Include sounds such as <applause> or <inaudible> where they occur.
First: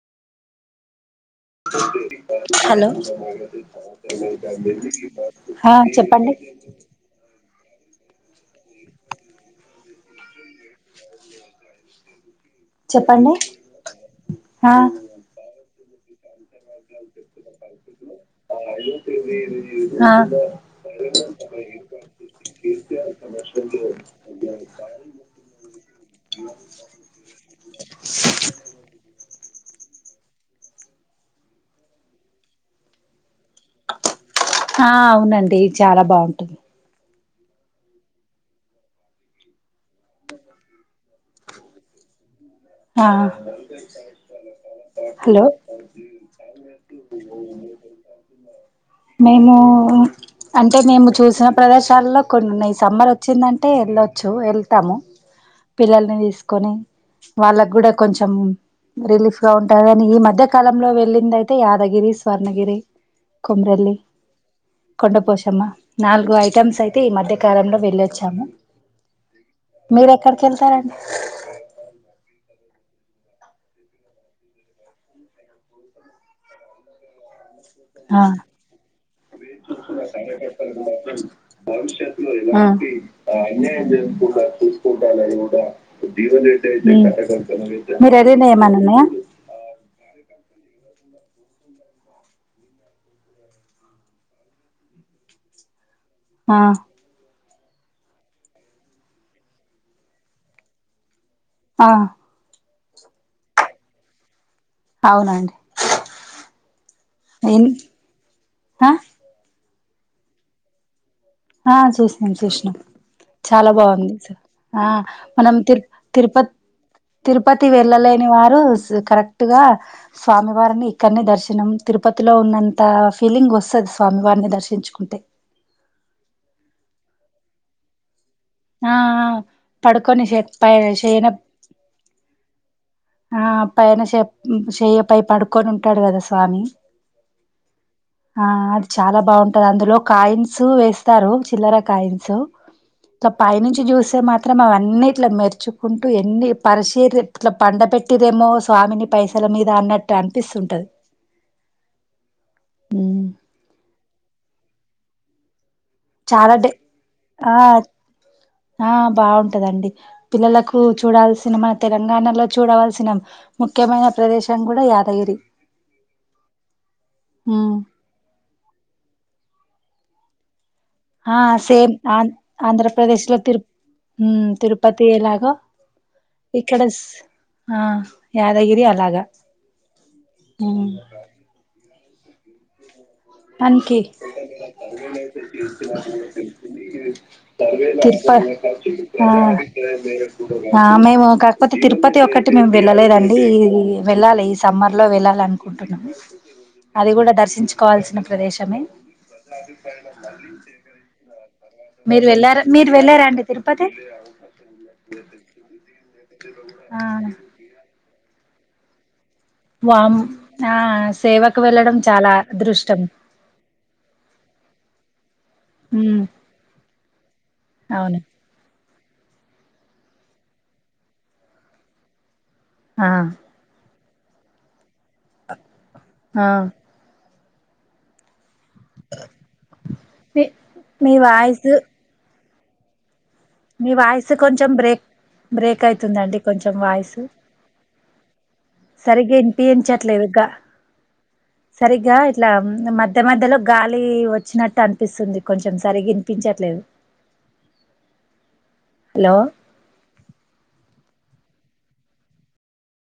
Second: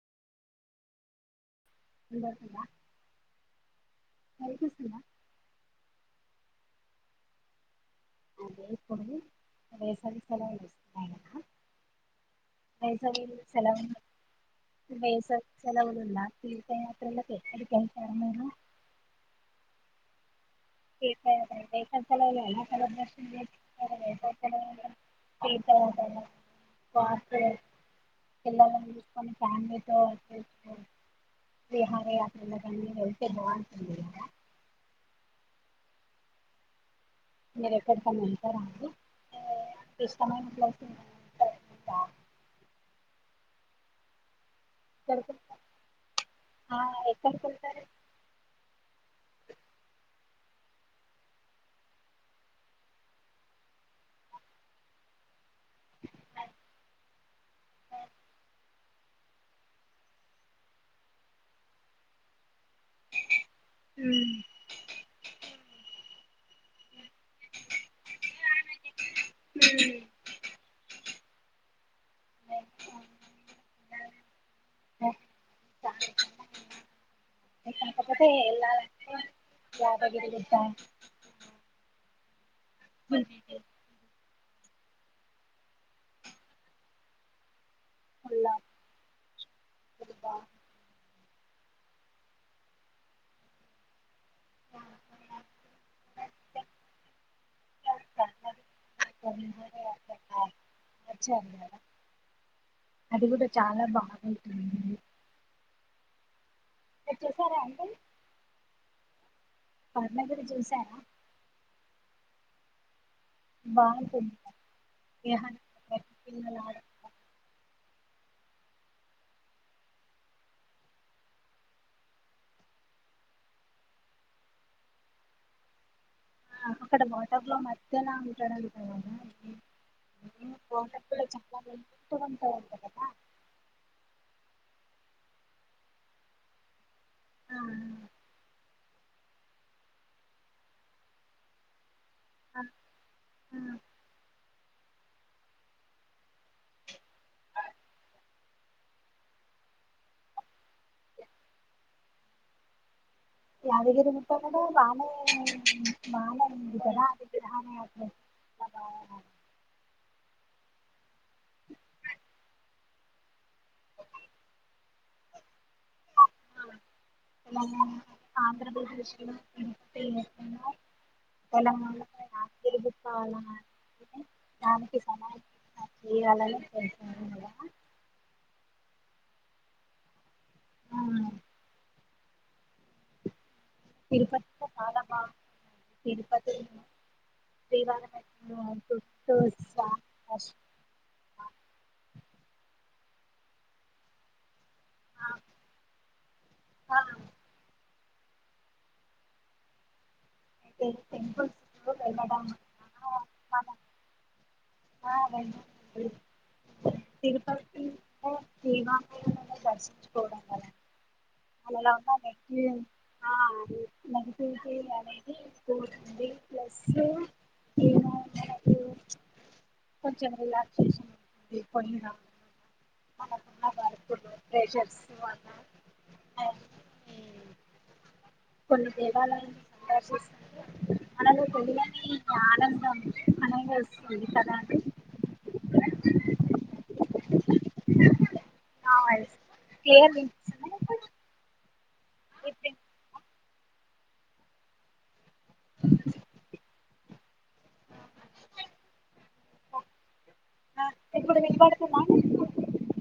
వినబడుతుందా హలో వినిపిస్తుందా ఆ చెప్పండి అదే ఇప్పుడు వేసవి సెలవలు అ వేసవి సెలవలు ఆ వేసవి సెలవలు ఉన్న తీర్థయాత్రలకి ఎక్కడికి వెళ్తారు మీరు ఆ తీర్థ యాత్రలకి వేసవి సెలవలు ఎలా సెలబ్రేషన్ చేసుకుంనారు వేసవి సెలవలు <unintelligible> విహార యాత్రలా హళ్తే బాగుంటంది కదా అంటే చాలా బాగుంటుది మీర ఎక్కడికనా వెంటారండి <unintelligible> ఆ హలో ఆ ఎక్కడికి వెళ్తారు అండి మేము అంటే మేము చూసిన ప్రదేశాలలో కొన్ని సమ్మర్ వచ్చిందంటే వెళ్ళొచ్చు వెళ్తాము పిల్లల్ని తీసుకొని వాళ్ళకు కూడా కొంచెం రిలీఫ్ గా ఉంటదని ఈ మధ్య కాలంలో వెళ్ళింది అయితే యాదగిరి స్వర్ణగిరి కొమ్రలి కొండ పోశమా నాలుగు ఐటమ్స్ అయితే ఈ మధ్యకాలంలో వెళ్ళొచ్చాము మీర ఎక్కడికి వెళ్తారండి అఓ కాకపోతే ఆ వెళ్ళాలి యాదాగిరిగుద్దా ఆ మీరుద ఏమన్న ఉన్నాయా సక ఆ ఆ ఆ, అది కూడా చాలా బాగుంటుంది అవునండి మీరు చూసారా ఏం- అండి ఆ? పండగని చూసారా ఆ చేసినాం చేసినాం చాలా బాగుంది స బాగుంటుంది ఆ మనం తిరు తిరుపతి పిల్లలు ఆడ తిరుపతి వె ల్లలేని వారు కరెక్ట్ గా స్వామివారిని ఇక్కడనే దర్శనం తిరుపతిలో ఉన్నంత ఆ ఫీలింగ్ వస్తది స్వామి వారిని దర్శించుకుంటే అక్కడ వాటర్ లో మధ్యానం ఆ ఆ పడుకొని వాటర్ కూడా చేయన చాలా నీట్గా ఉంటాడంట కదా ఆ పైన చె చెయ్య ప పడుకొని ఉంటాడు కదా స్వామి ఆ ఆ చాలా బాగుంటది అందులో కాయిన్స్ వేస్తారు చిల్లర కాయి న్స్ ఆ, ఇలా పై ఆ. నుంచి చూస్తే మాత్రం త్రం అన్ని ఇట్ల మెరుచుకుంటూ ఎన్ని పరిశీర పండ పెట్టిర్రు ఏమో స్వామిని పైసల మీద అన్నట్టు అనిపిస్తుంటది ఉమ్ యాదగిరి గుట్ట మీద బానే బానే చాలా డే ఉంది కదా అది ఆ విధాన యాత్ర చాలా ఆ బాగా. బాగుంటదండి పిల్లలకు చూడాల్సిన మన తెలంగాణలో చూడవల్సిన ముఖ్యమైన ప్రదేశం కూడా యాదగిరి ఆ, ఉమ్. తెలంగాణ ఆంధ్రప్రదేశ్లో <unintelligible> ఆ సేమ్ ఆం గుట్ట ఆంధ్రప్రదేశ్ లో అలా తిరు అంటే ఉమ్ దానికి తిరుపతి సమాధి ఎలాగో చేయాలని ఇక్కడ చేశారు కదా ఆ యాదగిరి అలాగా ఉమ్ ఆ, మనకి తిరుపతిలో కాలమా తిరుపతి శ్రీవారం తిరుప ఆ మేము కాకపోతే తిరుపతి ఒక మేము వెళ్ళలేదండి ఇది వెళ్ళాలి సమ్మర్ లో వెళ్ళాలి అనుకుంటున్నాము అది కూడా దర్శించుకోవాల్సిన ప్రదేశమే అయితే టెంపుల్స్ మీరు వెళ్ళడం వెళ్లారా మీరు వెళ్ళారా అండి తిరుపతి ఆ వెళ్ళాం అండి ఆ తిరుపతి జీవా వామ్ ఆ సేవ మనలో ఉన్న నటి ఆ నెగిటివిటీ అనేది ఉమ్ పోతుంది ప్లస్ సు అవును కొంచెం రిలాక్సేషన్ ఉంటుంది పైన ఆ ప్రెషర్స్ వల్ల ఆ అండ్ కొన్ని దేవాలయాన్ని మీ సందర్శిస్తారు మీ మనలో వాయిస్ తెలియని ఆనందం అనేది మీ వస్తుంది వాయిస్ కదా కొంచెం అండి బ్రేక్ బ్రేక్ అయితుందండి కొంచెం వాయిస్ నా సరిగ్గా వాయిస్ క్లియర్ వినిపించట్లేదు గా వినిపిస్తుందా సరిగ్గా ఇట్లా ఇప్పుడు మధ్య మధ్యలో గాలి వచ్చినట్టు అనిపిస్తుంది కొంచెం సరిగ్గా వినిపించట్లేదు హలో మా